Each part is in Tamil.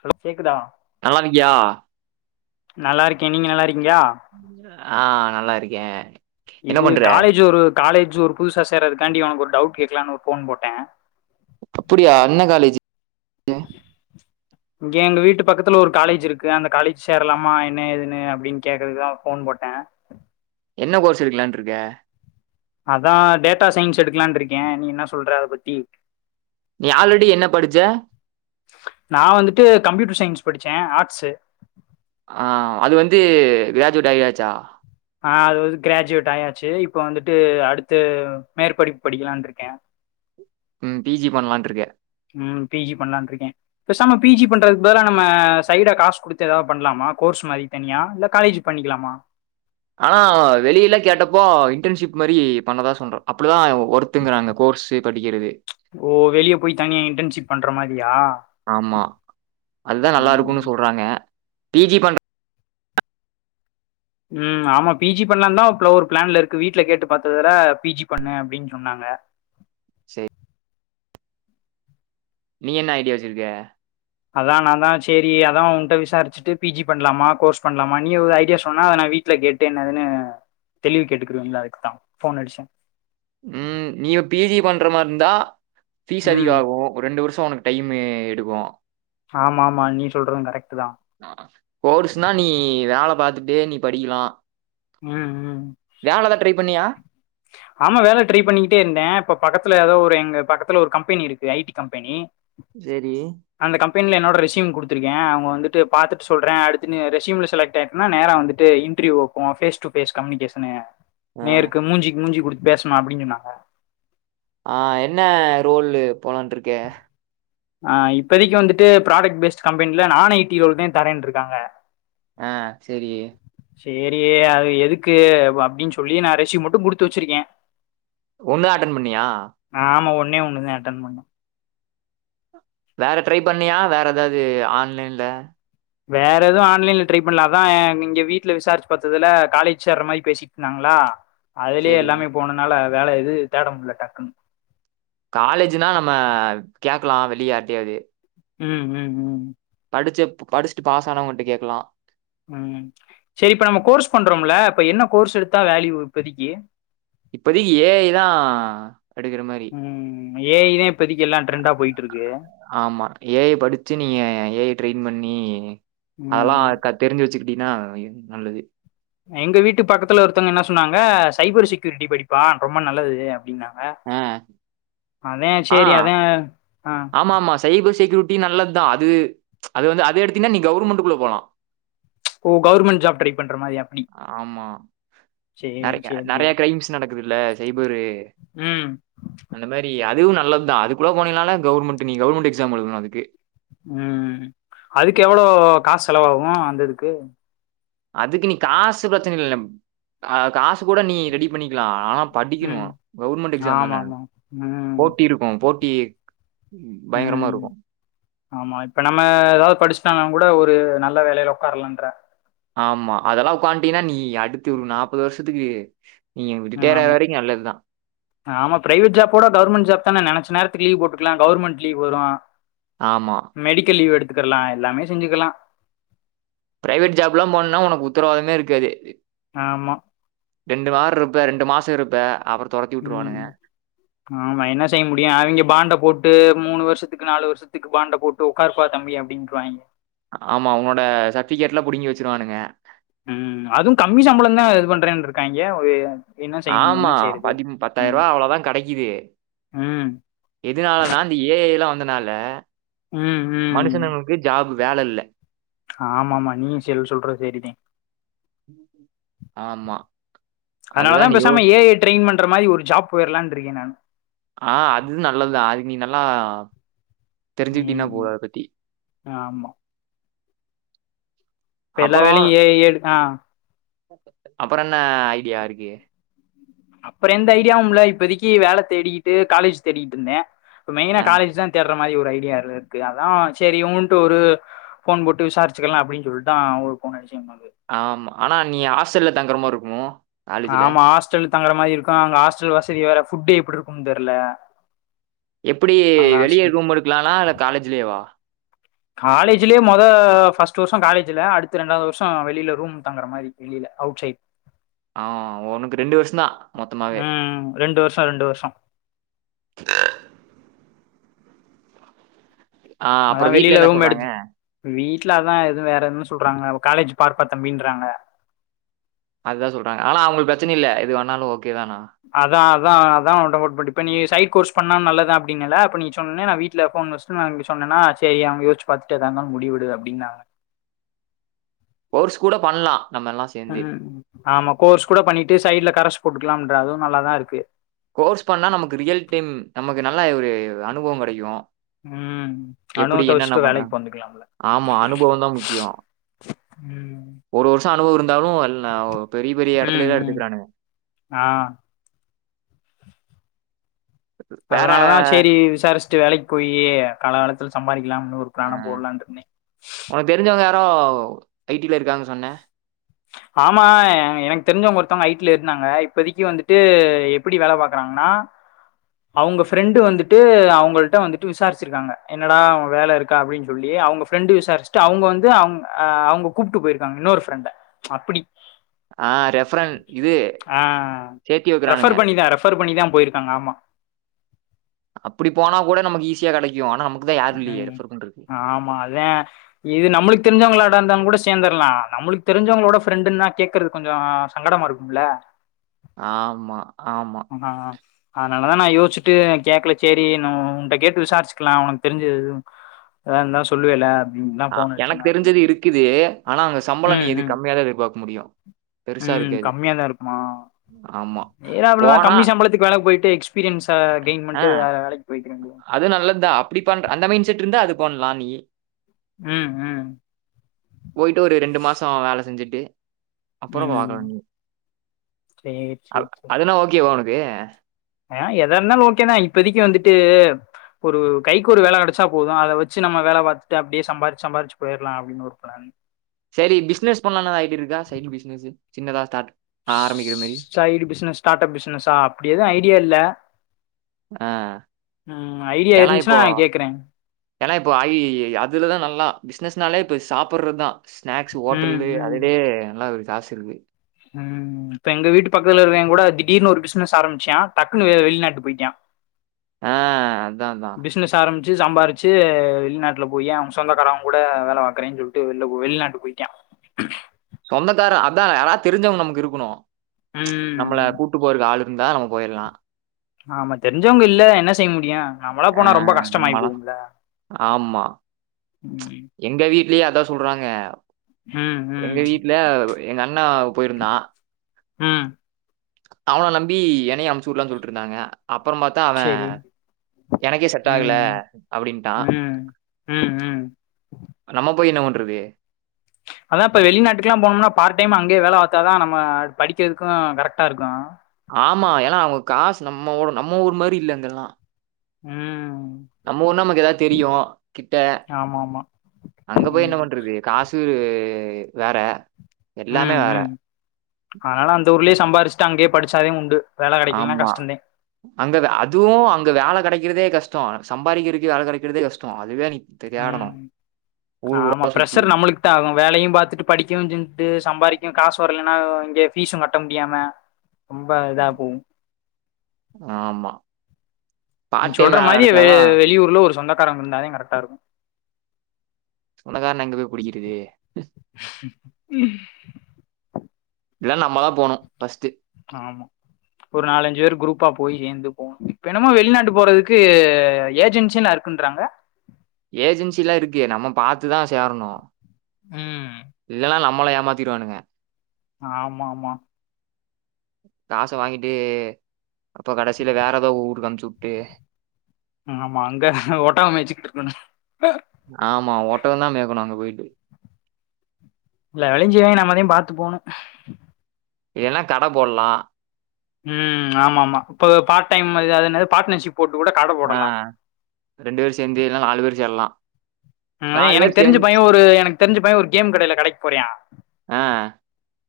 ஹலோ கேக்குதா நல்லாருக்யா நல்லாருக்கே நீங்க நல்லாருக் ஆஹ் நல்லாருக்கே இது காலேஜ் ஒரு காலேஜ் ஒரு புதுசா சேர்றதுக்காண்டி உனக்குவொரு டவுட் கேக்லான்னு ஒரு ஃபோன் போட்ட அப்புடியா என்ன காலேஜ் இங்க எங்க வீட்டுப் பக்கத்துல ஒரு காலேஜ் இருக்கு அந்த காலேஜ் சேரலாமா என்ன ஏதுன்னு அப்டின் கேக்குறதுக்குதா ஃபோன் போட்ட என்ன கோர்ஸ் எடுக்கலான்ட்ருக்க அதா டேட்டா சயின்ஸ் எடுக்கலான்ட்ருக்கே நீ என்னா சொல்ற அத பத்தி நீ ஆல்ரெடி என்ன படிச்ச நா வந்துட்டு கம்ப்யூட்டர் சயின்ஸ் படிச்ச ஆர்ட்ஸ் ஆஹ் அது வந்து கிராஜுவேட்டாயியாச்சா ஆஹ் அதுவது கிராஜுவேட் ஆயாச்சு இப்பொ வந்துட்டு அடுத்து மேற்படிப்பு படிக்கலான்ட்ருக்க ம் பிஜி பண்லான்ட்ருக்க ம் பிஜி பண்லான்ட்ருக்கே பேசாம பிஜி பண்றதுக்கு பதிலா நம்ம சைடா காசுக் குடுத்து எதாவ் பண்லாமா கோர்ஸ் மாரி தனியா இல்ல காலேஜ் பண்ணிக்கலாமா ஆனா வெளில கேட்டப்போ இன்டன்ஷிப் மாரி பண்ணதா சொல்ற அப்டிதா வர்த்துங்குறாங்க கோர்ஸ்ஸு படிக்கிறது ஓ வெளியப் போய் தனியா இன்டன்ஷிப் பண்றமாரியா ஆமா அதுதான் நல்லா இருக்கும்னு சொல்றாங்க பிஜி பண்ற ம் ஆமா பிஜி பண்ணலா தா இப்பள ஒரு பிளான்ல இருக்கு வீட்ல கேட்டு பாத்ததுல பிஜி பண்ணு அப்டின்னு சொன்னாங்க சேரி நீ என்ன ஐடியா வச்சிருக்க அதா நான்தா சேரி அதா உன்கிட்ட விசாரிச்சுட்டு பிஜி பண்ணலாமா கோர்ஸ் பண்ணலாமா நீ ஒரு ஐடியா சொன்னா அத நா வீட்டுல கேட்டு என்னதுன்னு தெளிவு கேட்டுக்குறுவன்ல அதுக்குதா ஃபோன் அடிச்ச ம் நீ [unintelligible] இருந்தா பீஸ் ம். அதிகாகு ஒரு ரெண்டு வருஷ அப்போ உனக்கு டைமு எடுக்கு ஆமா ஆமா நீ சொல்றது கரெக்ட் தான். கோர்ஸ்ன்னா நீ வேல பாத்தட் டே நீ படிக்கலா ம் ம் பண்ணியா ஆமா வேல ட்ரை பண்ணிட்டே இருந்தே இப்ப பக்கத்து ல ஏதோ ஒரு எங்க பக்கத்துல ஒரு கம்பெனி இருக்கு ஐடி கம்பெனி சேரி பென்ல என்னோட ரெஸ்யூம் கொடுத்துருக்க அவங்க வந்துட்டு பாத்துட்டு சொலறே அடுத்து ரெஸியூம்ல செலக்ட் ஆயிட்டேன்னா நேரா வந்துட்டு இன்டர்வியூ ஃபேஸ் ஃபேஸ் கம்யுனிகேஷனு ஆ நேருக்கு மூஞ்சிக்கு மூஞ்சி குடுத்து பேசணும் அப்படின்னு சொன்னாங்க ஆஹ் என்ன ரோல் போலான்று இருக்க ஆஹ் இப்பதைக்கு வந்துட்டு ப்ராடக்ட் பேஸ்ட் கம்பெனில நான் ஐ டி ரோல் தான் தரேன்ட்டு இருக்காங்க ஆஹ் செரி செரி அது எதுக்கு அப்படின்னு சொல்லி நான் ரெஸ்யூம் மட்டும் குடுத்து வச்சிருக்கேன் ஒண்ணுதான் அட்டன் பண்ணியா ஒண்ணே ஒண்ணு தான் அட்டென்ட் பண்ணன் வேற ட்ரை பண்ணியா வேற ஏதாவது ஆன்லைன்ல வேற எதுவும் ஆன்லைன்ல ட்ரை பண்ல அதான் இங்க வீட்டுல விசாரிச்சு பார்த்ததுல காலேஜ் சேர்ற மாதிரி பேசிட்டு இருந்தாங்களா அதுலயே சரி எல்லாமே போனதுனால வேலை எது தேடமுடல டக்குன்னு பக்கலாம் வெளிய யார்ட்டியாவது ம் ம் ம் படிச்ச படிச்சுட்டு பாஸ் ஆனவங்கிட்ட கேக்லாம் உம் செரி இப்ப நம்ம கோர்ஸ் பண்றோம்ல இப்ப என்ன கோர்ஸ் எடுத்தா வேல்யூ இப்போதிக்கு இப்பதேக்கு ஏ ஐ தான் எடுக்கற மாதிரி ம் ஏ ஐ தான் இப் ஆமா ஏ ஐ படிச்சு நீங்க ஏ ஐ ட்ரென் பண் ணீ அதெல்லாம் ம் க தெரிஞ்சு வச்சுக்கட்டு அப்படின்னா நல்லது எங்க வீட்டு பக்கத்துல ஒருத்தவங்க என்ன சொன்னாங்க சைபர் செக்யூரிட்டி படிப்பா ரொம்ப நல்லது அப்படின்னாங்க ஹ ஆ அதான் சரி ஆ அதான் ஆமா ஆமா சைபர் செக்யூரி டி நல்லத் தான் அது அது வந்து அது எடுத்தீன்னா நீ கவுர்மெண்ட்குள்ள போலா ஓ கவர்மெண்ட் ஜாப் ட்ரை பண்ற மாரி அப்டி ஆமா. சேர் நெறைய செர் நெறைய செர் கிரைம்ஸ் நடக்குதுல்ல. சைபரு ம் அதுவு நல்ல தான் அதுக்குள்ள போனினாலே கவுர்மென்ட்டு நீ கவுர்மெண்ட் எக்ஸாம் எழுதனு அதுக்கு ம் அதுக்கு எவ்வளோ காசு செலவாகு அந்ததுக்கு அதுக்கு நீ காசு பிரச்சனை இல்ல அ காசு கூட நீ ரெடி பண்ணிக்லா ஆனா படிக்கணு ம் கவுர்மெண்ட் எக்ஸாம் ஆமா தான ஆமா ம் போட்டி இருக்கும் போட்டி பயங்கரமா ம் இருக்கும் ஆமா இப்ப நம்ம ஏதாவது படிச்சுட்டானா கூட ஒரு நல்ல வேலையில உட்கார்லான்ற ஆமா அதெல்லா உட்கான்ட்டீனா நீ அடுத்து ஒரு நாப்பது வர்ஷத்துக்கு ம் ஆமா ஆமா ப்ரைவட் ஜாப்போட கவுர்மெண் ஜாப் தான நெனச்ச நேர த்ரீ போட்டு ல்லாம் கவுர்மெண்ட் லீவ் வரு ஆமா. மெடிக்கல் லீவ் எடுத் க்கர்லா எல்லாமே செஞ்சுக்கலா ப்ரைவட் ஜாப் ல்லாம் போண்ணா ஒனக்கு உத்தரவாதமே இருக்காது ஆமா ரெண்டு வார் ருப்ப ரெண்டு மாசொ இருப்ப அப்ற ம் ஆமா என்ன செய்ய முடியு அவிங்க பாண்ட போட்டு மூணு வரு ஷத்துக்கு நாலு வருஷத்துக்கு பாண்ட போட்டு உட்கார்ப்பா தம்பி அப்டின்றுவாய்ங்க ஆமா உனோட சர்ட்ஃபிகேட் ல்லா புடுங்கி வெச்சுருவானுங்க ம் அதும் கம்மி சம்ப்ளந் தான் இது பண்றேன் ருக்காங்க ஒரு என்ன செய்ய முடியு ஆமா என்ன செய்யறது பதி ம் பத்தாயிருவா அவ்வளதான் கடைக்கிது ம் எதுனாலனா இந்த ஏஐ லா வந் ந்தனால ம் மனுஷனுங்ளுக்கு ஜாப் வேல ல்ல ஆமா ஆமா நீ செல் சொல்ற செரிதேன் ஆமா. அதனால அதுதான் தான் நீ பேசாம யோஸ் ஏஐ ட்ரெய்ன் பண் ண்ற மாரி ஒரு ஜாப் போயர்லான்ட் இருக்கேன் நான் ஆஹ் அது நல்லதுதான் அதுக் நீ நல்லா தெரிஞ்சுக்ட்டீனா ம் போது ம். அத பத்தி ஆமா ப்ப எல்லா வேலையு ஏஐயே ட் ஆஹ் அப்பற ன்ன ஐடியா இருக்கு அப்பற எந்த ஐடியாவும்ல்ல இப்பதக்கி வேல தேடிக்கிட்டு காலேஜ் தேடிகிட்டு ருந்தேன் அ ப்மெயினா காலேஜ் தான் தேட மாரி ஒரு ஐடியா இருக்கு அதான் செரி ஊண்ட ஒரு ஃபோன் போட்டு விசாரிச்சுக்கலா அப்டின்னு சொல்லிதான் ஒரு ஃபோன் அடிச்சேன் பா ஆமா ஆனா நீ ஹாஸ்டல்ல தங்குற மார் ருக்கும் ஆமா ஹஸ்டல் தங்குற மாதிரி இருக்கும் அங்க ஹாஸ்டல் வசதி வேற ஃபுட் எப்படி இருக்கும்னு தெரில எப்படி வெளியே ரூம் எடுக்கலாமா இல்ல காலேஜ்லயேவா காலேஜ்லயேொ மொத ஃபர்ஸ்ட் வருஷம் காலேஜ்ல அடுத்து ரெண்டாவது வருஷம் வெளியில ரூம் தங்குற மாதிரி வெளியில அவுட் சைடு ஆஹ் உனக்கு ரெண்டு வருஷம் தான் மொத்தமாவே ம் ரெண்டு வருஷோ ரெண்டு வருஷோ ஆ அதான் அப்புறம் வீட்ல வெளியில என்ன ரூம் சொல்றாங்க? எடுத்து வீட்லதான் எது வேற ஏதும் சொல்றாங்க காலேஜ் பாருப்பா தம்பின்றாங்க அதான் சொல்றாங்க ஆனா அவளுக்கு பிரச்சனை இல்ல இது வேணாலும்ஓக அதான் அதான் அதான் உடட் பண்ண இப்ப நீ சைட் கோர்ஸ் பண்ணா நல்லதான் அப்படினால அப்ப நீ சொன்ன நான் வீட்டுல போன் வச்சுட்டு நான்ங்க சொன்னேன்னா சரி அவங்க யோசிச்சு பாாரத்துட்டு எதா இருந்தாலும் முடிவெடு அப்படின்னுந்தாங்க கோர்ஸ் கூட பண்ணலாம் நம்ம எல்லாம் சேர்ந்து. உஹம் ஆமா கோர்ஸ் கூட பண்ணிட்டு சைடுல கரை போடுக்கலாம்ற அதுவும் நல்லாதான் இருக்கு கோர்ஸ் பண்ணா நமக்கு ரியல் டைம் நமக்கு நல்ல ஒரு அனுபவோ கிடைக்கு ம் எப்படி அனுபவத்தை என்னன்ன வச்சுட்டு பண்ற வேலைக்கு போந்துக்கலாம்ல ஆமா அனுபவோ தா முக்கியோ ம் ஒரு வருஷோ அனுபவ இரு இருந்தாலு பெரிய பெரிய எடத்துல ம் தா ம் எடுத்துக்குரங்க ஆ வேற அதனாலதா செரி விசாரிச்சுட்டு வேலைக்கு போய் காலாகாலத்துல சம்பாரி லாம்னு ஒரு அ பிளாண போடலான்ட்டு இருந்த ஓ ஐடில இருக்காங்க சொன்ன ஆமா எனக்கு தெரிஞ்சவங்க ஒருத்தவங்க ஐடி ல இருந்தாங்க இப்போதைக்கு வந்துட்டு எப்படி வேல பாக்குறாங்கன்னா அவங்க ஃப்ரெண்ட் வந்துட்டு அவங்க இல்ட்ட வந்துட்டு விசாரிச்சிருக்காங்க என்னடா வேலை இருக்கா அப்படின்னு சொல்லி அவங்க ஃப்ரெண்டு விசாரிச்சுட்டு அவங்க வந்து அவங்க அஹ் அவங்க கூப்ட்டு போயிருக்காங்க இன்னொரு ஃப்ரெண்ட அப்படி ஆஹ் ரெஃபரன் இது ஆ சேத்தி வைக்கிறானுங்க ரெஃபர் பண்ணி தான் ரெஃபர் பண்ணி தான் போயிருக்காங்க ஆமா அப்படி போனா கூட நமக்கு ஈஸியா கிடைக்கு ஆனா நமக் உம் ஆமா அதா இது நம்மளுக்கு தெரிஞ்சவங்களாடா இருந்தா கூட சேந்தரலா நம்மளுக்கு தெரிஞ்சவங்களோட ஃப்ரெண்டுன்னா கேக்குறது கொஞ்சோ சங்கடமா இருக்கும்ல ஆமா ஆமா. ஆஹ் ஆனால தா நா யோசிச்சுட்டு கேட்கல செரி நு உன்கிட்ட கேட்டு விசாரிச்சுக்கலா அவனக்கு தெரிஞ்சுது வேதா இருந்தால சொல்லுவல ஆஹா எனக்கு தெரிஞ்சது இருக்குது ஆனா அங்க சம்பளம் நீ ம், எது ம். கம்மியாாதா எதிர்பார்க்க முடியு பெருசா ம் இருக்காது கம்மியா தா இருக்குமா ஆமா ஏன்னா போ அவ்ளதா கம்மி சம்பளத்துக்கு வேலக் போ [inaudible] ஆஹ் வேண்டியதா அது நல்லது தா அப்படி பண்ற அந்த மைண்ட செட் இருந்தா அது போன்லா நீயி உம் உம் போயிட்டு ஒரு ரெண்டு மாஷோ வேல செஞ்சுட்டு அப்ரோ ம் பாக்கல நி சேரி அதுனா ஓகேவா உனக்கு பே ஏ எதா இருந்தாலும் ஓகேதா இப்பதைக்கு வந்துட்டு ஒரு கைக்கு ஒரு வேலை கிடைச்சா போதும் அதை வச்சு நம்ம வேலை பார்த்து அப்படியே சம்பார்ச்சு சம்பார்ச்சு போயிரலா அப்படின்னு ஒரு பிளான் சரி பிசினஸ் பண்ணன ஐ டியா இருக்கா சைடு பிசினஸ் சின்னதா ஸ்டார்ட் ஆரம்பிக்கிற மாரி. சைடு பிசினஸ் ஸ்டார்டப் பிசினஸ அப்படி எதும் ஐடி அடியல்ல ஆஹ் ஏனா இப்போ இருந்துச்சுன்னா கேக்குறே ஏனா இப்போ ஐ அதுலதா நல்லா பிசினஸ் அதுனால இப்ப சாப்பிடடுறதுதா ஸ்நாக்ஸ் ம் ஹோட்டல்லே அததே நல்லா இரு காசுருகு உஹம் இப்ப எங்க வீட்டு பக்கதுல இருகறவேங் கூட திடீர்னு ஒரு பிசினஸ் ஆரம்பிச்சான் டக்குன்னு வெளிநாட்டுக்கு போயிட்டியா ஆஹ் அதான் தான் ஆரம்பிச்சு சம்பாரிச்சு வெளிநாட்டுல போயே அவ சொந்தக்காரங்க கூட வேலை பாக்றேன்னு சொல்லிட்டு வெ வெளிநாட்டுக்கு போயிட்டியா சொந்தக்கார அதான் யாராவது தெரிஞ்சவங்க நமக்கு இருக்கணும் நம்மள ம் கூட்டு போறது ஆளுக் இருந்தா நம்ம போயிரலாம் ஆமா தெரிஞ்சவங்க இல்லே என்ன செய்ய முடியும் நம்மளா ஆ போனா ரொம்ப நம்மலாம் கஷ்டமாயிபோவும்ல ஆமா. உம் [inaudible] எங்க வீட்லயே அதா சொல்றாங்க ம் எங்க ம் வீட்டுல எங்க அண்ணா போயிருந்தான் ம் அவன நம்பி என்னய அனுப்ச்சு விடலாம்னு சொல்லிட்டு இருந்தாங்க அப்புறம் பார்த்தா அவன் சரி எனக்கே செட் ஆகல ம் அப்படின்ட்டான் ம் ம் ம் நம்ம போய் என்ன பண்ற விட்ருவே அதான் இப்ப வெளிநாட்டுக்கெல்லாம் போனோம்னா பார்ட் டைம் அங்கே வேலை பார்த்தாதான் நம்ம படிக்கிறதுக்கும் கரெக்டா இருக்கும் ஆமா ஏன்னா அவங்க காசு நம்ம ஊடு நம்ம ஊர் மாதிரி இல்லேஅங்கெல்லாம் உம் நம்ம ஊர்னா நமக்கு ஏதாவது தெரியும் கிட்ட ஆமாமா. அங்க போய் என்ன ம். பண்றது காசு இது வேற எல்லாமே உம் வேற. உம் அதனால அந்த ஊர்லயே சம்பாரிச்சு அங்கே படிச்சாதே உண்டு வேல கெடைக்கலன்னா ஆமா கஷ்டந்தேன். அங்க அதுவும் அங்க வேலை கிடைக்கிறதே கஷ்டம் ஆமா சம்பாரிக்கிறதுக்கு வேல கெடைக்கிறதே கஷ்டம் அதுவே நீ தே- உம் தேடணும். ஆமா ஃபுல்லா சுத்தி ப்ரஷர் நம்மளுக்குத்தா ஆகும் வேலயும் பாத்துட்டு படிக்கவும் செஞ்சுட்டு சம்பாரிக்கவும் காசு வரலன்னா இங்க ஃபீஸு கட்ட முடியாம ரொம்ப இதா போகு ஆமா நீ பார்ட் டைம் சொல்ற வேல மாதிரி கெடைச்சா வெ தான் வெளியூர்ல ஒரு சொந்த க்காரவுங்க இருந்தா கரெக்டா இருக்கு ச்சொந்தக்காரன்னே எங்க போய் புடிக்கிறது உம் இல்லனா நம்மதா போகணும் ஃபஸ்ட்டு ஆமா ஒரு நாலஞ்சு பேர் குரூப்பா போய் சேர்ந்து போகணு இப்ப என்னமோ வெளிநாட்டு போறக்கு ஏஜென்சில்ல இருக்குன்றாங்க ஏஜென்சிலாம் இருக்கு நம்ம பாத்துதா சேரணும் ம் இதெலா நம் நம்மள ஏமாத்திருவானுங்க ஆமா மா காசை வாங்கிட்டு அப்போ கடைசியிலே வேற ஏதோ ஊருக்கு அனுப்புச்சு விட்டு ஆமா அங்க ஓட்டோகோ மேய்ச்சுட்டு இருக்கணு ஆமா ஓட்டக தா மேக்கணு அங்க போயிட்டு இல்ல வெளஞ்சிய நம்ப தா பாத்து போணு இல்லனா கட போட்லா உம் ஆமா ஆமா இப்ப பார்ட் டைம் மாரி அது என்ன பார்ட்னர்ஷிப் போட்டு கூட கட ஆ போடலா ரெண்டு பேரு சேந்து இல்லன்னா நாலு பேரு சேர்லா ஆ மணி எனக்கு தெரிஞ்சு பைய ஒரு எனக்கு தெரிஞ்ச பைய ஒரு கேம் கடையில கடைக்கு போறியா ஆ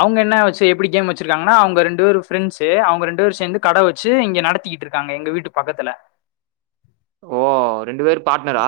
அவங்க என்ன வெச்சு எப்டி கேம் வெச்சிருக்காங்கன்னா அவங்க ரெண்டு பேரு ஃப்ரெண்ஸ்ஸு அவங்க ரெண்டு பேரு சேந்து கட வெச்சு இங்க நடத்திக்கிட்டு இருக்காங்க எங்க வீட்டு பக்கத்துல ஓ ரெண்டு பேரு பார்ட்னரா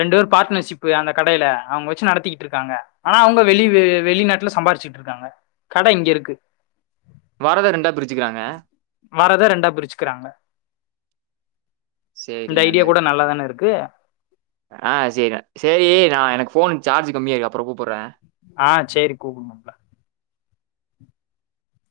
ரெண்டு பேரு பார்ட்னர்ஷிப்பு அந்த கடையில அவங்க வெச்சு நடத்திக்கிட்டுருக்காங்க ஆனா அவங்க வெளி வெளிநாட்டுல சம்பாரிச்சுட்டுருக்காங்க கட இங்க இருக்கு வரத ரெண்டா பிரிச்சுக்கிறாங்க வரத ரெண்டா பிரிச்சுக்கிறாங்க சரி இந்த ஐடியா நல்லது. கூட நல்லாதான இருக் க்கு ஆ சேரிடா சேரி நா எனக்கு ஃபோன் சார்ஜ் கம்மியா இருக்கு அப்பறோ கூப்றே ஆ சேரி கூப்டு மாப்ள